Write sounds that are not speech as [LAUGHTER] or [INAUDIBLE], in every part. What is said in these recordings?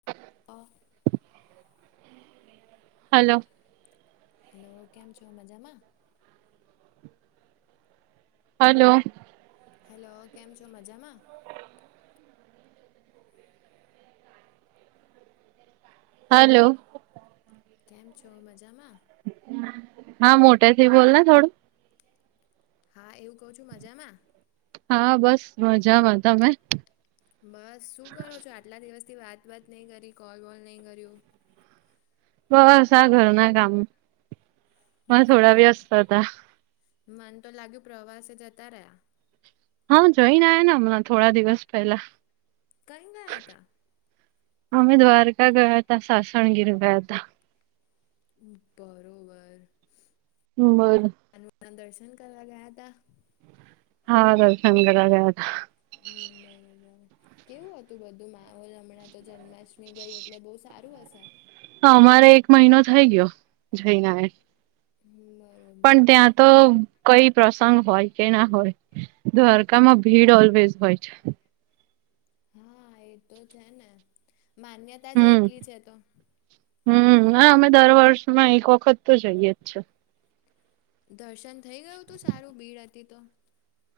[INAUDIBLE] Of. Hello. Hello કેમ છો મજામાં. હલો. હેલો કેમ છો મજામાં. હલો. કેમ છો મજામાં. હા મોટે થી બોલને થોડું. હા એવું કઉું છું મજામાં. હા બસ મજામાં તમે. બસ શું કરો છો આટલા દિવસથી વાત વાત નહી કરી કોલ વોલ નહી કર્યું. બસ આ ઘર ના કામ. માં થોડા બરોબર વ્યસ્ત હતા મન તો લાગ્યું પ્રવાસે જતા રહ્યા. હા જઈને આવ્યાને હમણાં થોડા દિવસ પહેલા. કઈ ગયા હતા. અમે દ્વારકા ગયા તા, સાસણગીર ગયા તા. બરોબર. હબર [INAUDIBLE] [UNINTELLIGIBLE] દર્શન કરવા ગયા તા. હા દર્શન કરવા ગયા હતા. હમ બરોબર કેવું હતું બધું માહોલ હમણાં તો જન્મ ક્ષ્મી ગઈ એટલે બહુ સારું હશે. હ અમારે એક મહિનો થઈ ગયો જઈન આયા. હમ્મ પણ બરોબર. ત્યાં તો કઈ પ્રસંગ હોય કે ના હોય. દ્વારકામાં ભીડ ઓલ્વેઝ હોય છે. હા એ તો છે ને માન્યતા જ હમ એટલી છે તો. હમ હ અમે દર વર્ષમાં એક વખત તો જઈએ જ છે. દર્શન થઈ ગયું તું સારું ભીડ હતી તો.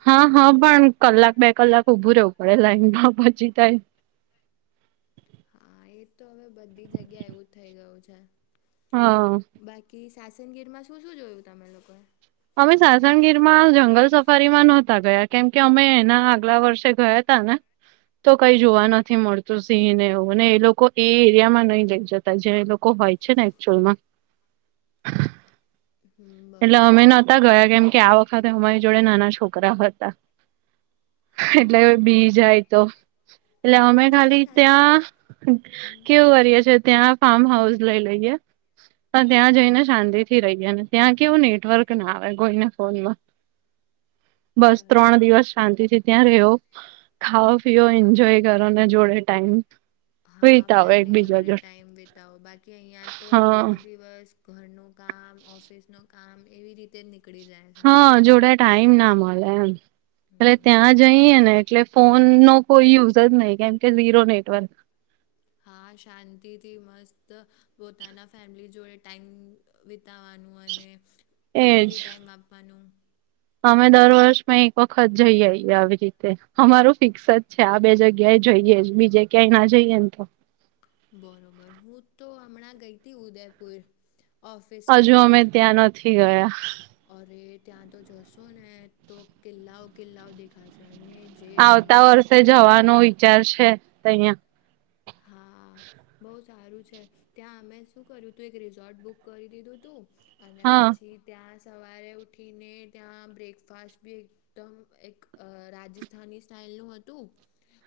હા હા પણ કલાક બે કલાક ઊભું રહેવું પડે લાઈનમાં પચી થાય. હા એ તો હવે બધી જગ્યા એવું થઇ ગયું છે. હા. બાકી સાસનગીરમાં શું શું જોયું તમે લોકોએ. અમે સાસનગીર માં જંગલ સફારીમાં નહોતા ગયા કેમ કે અમે એના આગલા વર્ષે ગયા તા ને. તો કઈ જોવા નથી મળતું સિંહ ને એવુંને એ લોકો એ એરિયા માં નહી લઈ જતા જે એ લોકો હોય. છે ને એકક્ચુઅલમાં. [UNINTELLIGIBLE] હમ્મ. એટલે અમે નહોતા ગયા કેમ કે આ વખતે અમારી જોડે નાના છોકરા હતા. એટલે હવે હા બી જાય તો. એટલે અમે હું જ્યારે ખાલી સાસ ત્યાં હમ કેવું કરીએ છીએ. ત્યાં ફાર્મ હાઉસ લઈ લઈએ પણ ત્યાં હા જઈને શાંતિ થી રહીએ ને ત્યાં કેવું નેટવર્ક ના આવે કોઈને ફોનમાં બસ બરોબર ત્રણ દિવસ શાંતિથી ત્યાં રેહવો ખાઓ પીઓ એન્જોય કરો ને જોડે ટાઈમ હા વિતાવો ફેમિલી એકબીજા જોડે ટાઈમ વિતાવો બાકી અહીયાં તો હા આખો દિવસ ઘરનું કામ ઓફિસનું કામ એવી રીતે જ નીકળી જાય છે હા જોડે ટાઈમ ના મળે એમ એટલે હમ ત્યાં જઈએ ને એટલે ફોન નો કોઈ યુઝ જ નહી કેમ કે ઝીરો નેટવર્ક હા શાંતિથી મસ્ત પોતાના ફેમિલી જોડે ટાઈમ વિતાવાનું અને એજ ક્વોલિટી ટાઈમ આપવાનું અમે દર વર્ષમાં એક વખત જઈ આવીએ આવી રીતે અમારું ફિક્સ જ છે આ બે જગ્યા એ જઈએ બીજે ક્યાંય ના જઈએ ને તો બરોબર હું તો હમણાં ગઈ હતી ઉદયપુર ઓફિસ હજુ અમે ટ્રીપથી ત્યાં નથી ગયા અરે ત્યાં તો જશો ને તો કિલ્લાઓ કિલ્લાઓ દેખાશે અને જે આવતા પીસ વર્ષે જવાનો વિચાર છે ત્યાં હા બઉ સારું છે ત્યાં અમે શું કર્યું તું એક રિસોર્ટ બુક કરી દીધું તું અને હા પછી ત્યાં સવારે ઉઠીને ત્યાં બ્રેકફાસ્ટ બી તો એકદમ રાજસ્થાની સ્ટાઇલનું હતું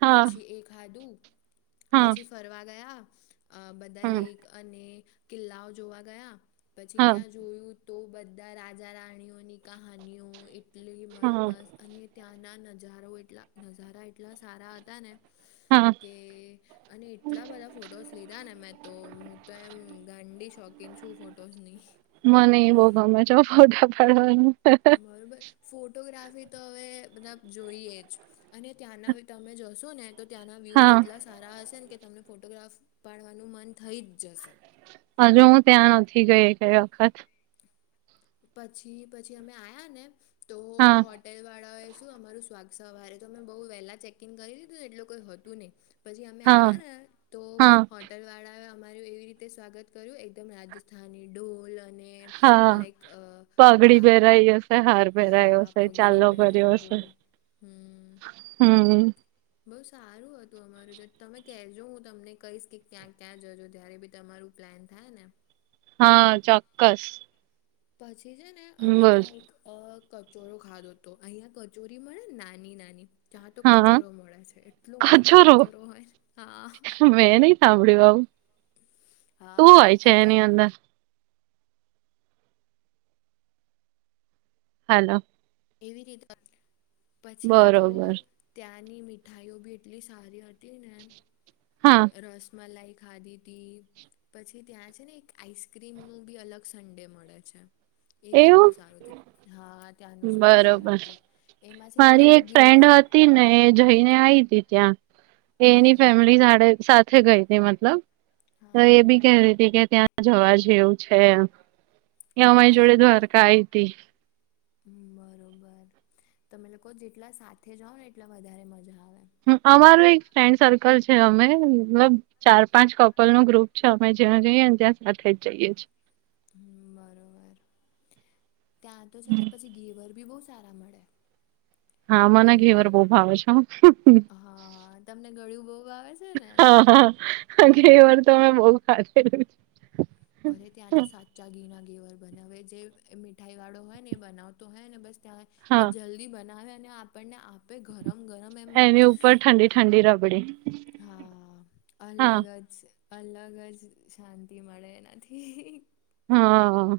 હા પછી એ ખાધું હા પછી ફરવા ગયા બધા હમ લેક અને કિલ્લાઓ જોવા ગયા પછી હા ત્યાં જોયું તો બધા રાજા રાણીઓની કહાનીઓ એટલી મસ્ત હા મસ્ત અને ત્યાંના નજારો એટલા નજારા એટલા સારા હતા ને હા કે અને એટલા બધા ફોટોસ લીધા ને મેં તો હું તો એમ ગાંડી શોકીન છું ફોટોસ ની મને એ બહુ ગમે છે હો ફોટા પાડવાનું બરોબર ફોટોગ્રાફી તો હવે બધા જોઈએ જ અને ત્યાંના તમે જોશો જોશો ને તો ત્યાંના વ્યૂ જ હા એટલા સારા હશે ને કે તમને ફોટોગ્રાફ પાડવાનું મન થઈ જ જશે હજુ હું ત્યાં નથી ગઈ એકેય વખત પછી પછી અમે આવ્યા ને તો હો હા હોટલ વાળા એ શું અમારું સ્વાગ સવારે તો અમે બઉુ વહેલા ચેક ઈન કરી દીધું એટલ કોઈ હતું નહી પછી અમે હા આયા ને તો હા હોટલ વાળા અમારું એવી રીતે રીતે સ્વાગત કર્યું એકદમ રાજસ્થાની ઢોલ અને લાઈક આ લઈ હાલ હા પગડી પહેરાઈ બોવ હમ હમ બઉુ સારું હતું અમારું જે તમે કહેજો હું તમને કહીશ કે ક્યાં ક્યાં જજો જ્યારે બી તમારું પ્લાન થાય ને હા ચોક્કસ પછી છે ને અમે બોલ ત્યાં એક અ કચોરો ખાધો હતો અહીયા કચોરી મળેને નાની નાની ત્યાં તો હા કચોરો મળે છે એટલો મોટો કચોરો હોય ને હા મેં નહી સાંભળ્યું આવું હા શું હોય છે એમ ક એની અંદર હલો એવી રીતે પછી તો બરોબર ત્યાંની મીઠાઈઓ બી એટલી સારી હતી ને એમ હા. રસમલાઈ ખાધી તી પછી ત્યાં છે ને એક આઈસક્રીમનું પણ અલગ સન્ડે મળે છે એ બી બહુ એવું સારું હતું હા ત્યાંનું સ્પેશિયલ બરોબર હતું એમાં છે એ મારી લોકો એક ફ્રેન્ડ ઘેવર હતી ને જઈને આઈ હતી ત્યાં એની હમ ફેમિલી સાડે સાથે [UNINTELLIGIBLE] ગઈ તી મતલબ, તો હા એ બી કહેરી તી કે ત્યાં જવા જેવું છે એમ. એ અમારી જોડે દ્વારકા આઈ તી. બરોબર. તમે લોકો જેટલા સાથે જાઓ ને એટલા વધારે મજા આવે. હમ્મ, અમારું એક ફ્રેન્ડ સર્કલ છે અમે, મતલબ ચાર પાંચ કપલ નું ગ્રુપ છે, અમે જ્યાં જઈએ ને ત્યાં સાથે જ જઈએ છી. હમ્મ બરોબર. ત્યાં તો છે ને પછી ગેવર બી બહુ સારા મળે. હા મને એ ઘેવર બહું ભાવે છે હો. હા તમને ગળ્યું બહુ આવે છે ને હા, હા, ઘેવાર તો અમે બહું ખાધેલી. અરે ત્યાં તો સાચા ઘી ના ઘેવર બને, હવે જે એ મીઠાઈ વાળો હોય ને એ બનાવતો હોય ને બસ ત્યાં એ હા જલ્દી બનાવે અને આપણને આપે ઘરમ ગરમ એમ એની ઉપર ઠંડી-ઠંડી રબડી હા. હા અલગ જ અલગ જ શાંતિ મળે એનાથી. હા.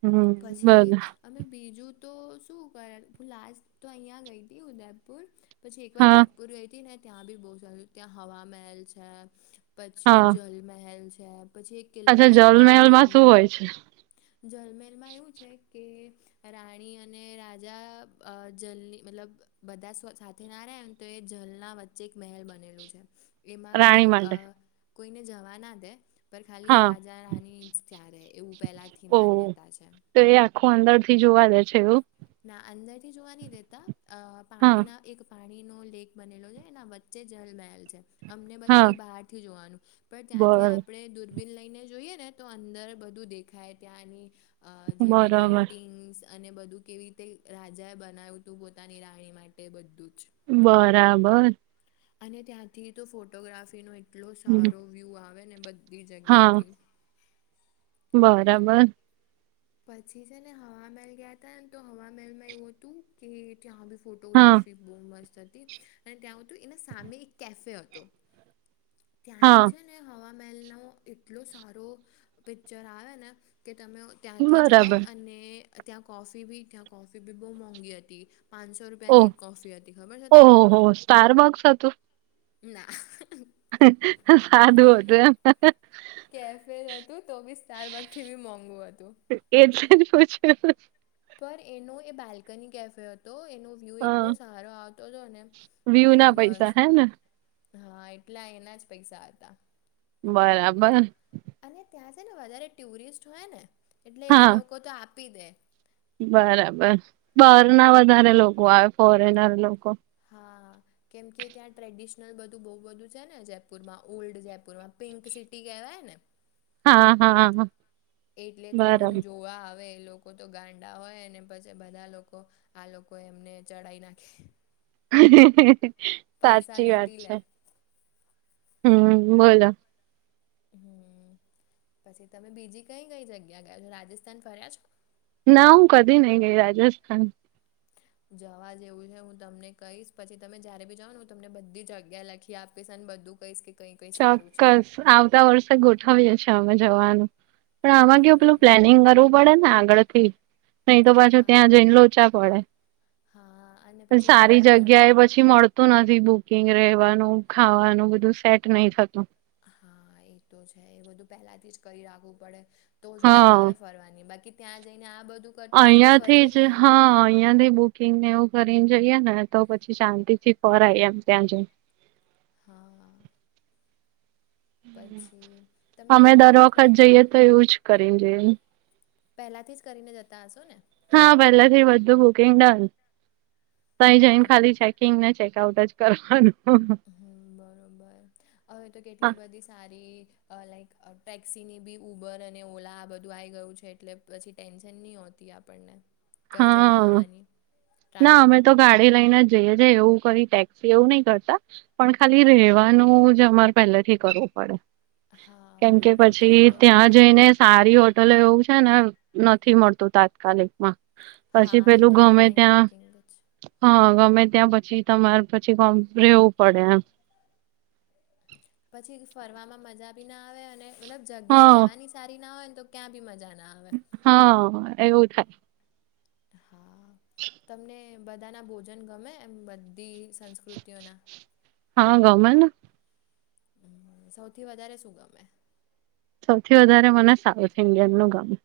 હમ પછી બધ અમે બીજું તો શું કરે, હું લાસ્ટ તો અહીંયા ગઈ તી ઉદયપુર. પછી એકવાર હા જયપુર ગઈ તી ને ત્યાં બી બહુ સારું, ત્યાં હવા મહેલ છે પછી હા જલમહેલ છે, પછી એક કિલ્લો છે આમીર જલમહેલમાં શું નું. હોય અચ્છા. જલમેરમાં એવું છે કે રાણી અને રાજા અહ જલની મતલબ બધા સ સાથે ના રહે ને તો એ જલના વચ્ચે એક મહેલ બનેલું છે. એમાં કોઈ રાણી માટે અહ કોઈને જાવા ના દે. પર ખાલી હા રાજા રાની જ ત્યાં રહે એવું પહેલા થી ઓહ માન્યતા છે. તો એ આખું અંદર થી જોવા દે છે એવું? ના અંદર થી જોવા નહીં દેતા, અહ પાણી હા ના એક [UNINTELLIGIBLE] પાણી નો લેક બનેલો છે, એના વચ્ચે જલમહેલ છે. અમને બ હા ખાલી બહારથી જોવાનું, પણ ત્યાંથી બર આપણે દૂર બીન લઈને જોઈએ ને તો અંદર બધું દેખાય, ત્યાંની અહ જે બી બરાબર પેઇન્ટિંગ્સ અને બધું કેવી રીતે રાજા એ બનાયું તું પોતાની રાણી માટે એ બધું જ. બરાબર. અને ત્યાંથી તો ફોટોગ્રાફીનો એટલો હમ, સારો વ્યૂ આવે ને બધ બી હા જગ્યા થી. બરાબર. પછી છે ને હવા મહેલ ગયા તા ને, તો હવા મહલ માં એવું હતું કે ત્યાં બી હા ફોટોગ્રાફી બહુ મસ્ત હતી, અને ત્યાં હોતું એના સામે એક કેફે હતો. હા ત્યાંથી છેન ને હવામહેલ નો એટલો સારો પિક્ચર આવે ને કે તમે ત્યાંથી જાઓ, બરાબર અને ત્યાં કોફી બી ત્યાં કોફી બી બહુ મોંઘી હતી. પાંસ સો રૂપિયાની એક કોફી હતી ખબર છે તમને. સ્ટારબક્સ હતું? ના. સાદું હતું એમ? કેફે હતું તો બી સ્ટાર બગ થી બી મોંઘું હતું. એટલે જ પૂછ્યું પર એનો એ બાલ્કની કેફે હતો એનો વ્યુ હ એટલો સારો આવતો હતો ને, વ્યુ ના પૈસા મસ્ત. હે ને હા એટલા એના જ પૈસા હતા. બરાબર. અને ત્યાં છે ને વધારે ટુરિસ્ટ હોય ને એટલે એ હા લોકો તો આપી દે બરાબર બાર ના વધારે લોકો આવે ફોરેનર લોકો હા. કેમકે ત્યાં ટ્રેડિશનલ બધું બહુ બધું છે ને જયપુરમાં ઓલ્ડ જયપુરમાં પિંક સિટી કહેવાય ને હા હા એટલે તો એ બરાબર બધું જોવા આવે એ લોકો તો ગાંડા હોય અને પછી બધા લોકો આ લોકો એમને ચઢાઈ નાખે પૈસા સાચી વાત લૂંટી છે લે હમ બોલો હમ પછી તમે બીજી કઈ કઈ જગ્યા ગયા છો રાજસ્થાન ફર્યા છો ના હું કદી નહીં ગઈ રાજસ્થાન જવા જેવું છે હું તમને કહીશ પછી તમે જયારે બી જાઉં ને હું તમને બધી જગ્યા લખી આ પીશ અને બધું કહીશ કે કઈ કઈ સારું છે ચોક્કસ આવતા વર્ષે ગોઠવીએ છીએ અમે જવાનું પણ હમ આમાં કેવું પેલું બરોબર પ્લેનિંગ કરવું પડે ને આગળ થી નહી તો પાછું હા ત્યાં જઈને લોચા પડે હા અને પછી સારી ઘરનું જગ્યાએ બી પછી મળતું નથી બુકિંગ રેવાનું ખાવાનું બધું સેટ નહી થતું હા એ તો છે એ બધું પેલાથી જ કરી રાખવું પડે. તો જ મજા હા આવે ફરવાની બાકી ત્યાં જઈને આ બધું કરતા રહીએ તો અહીયાથી ફરીએ જ ક્યારે હા અહીયાથી બુ કિંગ ને એવું કરીને જઈએ ને તો પછી શાંતિ થી ફરાઈ એમ ત્યાં જઈ હા પછી તમે અમે દર નોર્થ વખત બાજુ જઈએ તો એવું જ કરીને જઈએ પહેલાથી જ કરીને જતા હશો ને હા પહેલા થી બધું બુકિંગ ડન તઈ જઈને ખાલી ચેકિંગને ચેકઆઉટ જ કરવાનું હમ્મ બરોબર હવે તો કેટલી બધી સારી લાઈક ટેક્સીની બી ઉબર અને ઓલા આ બધું આવી ગયું છે. એટલે પછી ટેન્શન નહીં હોતી આપણને કંઈ જવા હા આવવાની ના અમે તો ટ્રાન્સપોર્ટેશન ગાડી લઈને જઈએ છે એવું કદી ટેક્સી એવું નહી કરતા. પણ ખાલી રહેેવાનું જ અમારે પહેલેથી કરવું પડે. હા કેમ કે બરોબર તો જ પછી તો બહુ ત્યાં જઈને સારી હોટલ એવું છે ને નથી મળતું તાત્કાલિક માં હા એ તો ઓનલાઈન બુકિંગ જ હા ગમે ત્યાં પછી તમારે પછીમ રહેવું પડે એમ પછી ફરવામાં મજા ભી ના આવે અને મલબ જગ્યા હા રેવાની સારી ના હોય ને તો ક્યાં બી મજા ના આવે હા એવું થાય હા તમને બધાના ભોજન ગમે એમ બધી સંસ્કૃતિઓના હા ગમેને સૌથી વધારે શું ગમે સૌથી વધારે મને સાઉથ ઇન્ડિયન નું ગમે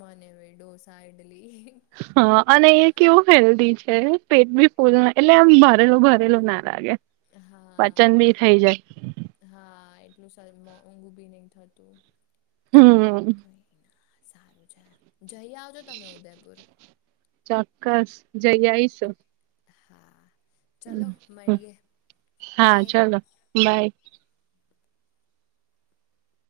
મનેવી ડોસા ઈડલી હા અને એ કેવું હેલ્ધી છે પેટ બી ફૂલ એટલે એમ ભરેલું ભરેલું ના લાગે. હા પાચન બી થઈ જાય હા એટલું શરીર માં ઊંઘું બી ની થતું હમ કઈ સારું છે જઈ આવજો તમે ઉદયપુર ચોક્કસ જઈ આઇ શું. હા ચલો મળીએે હા બાય ચલો બાય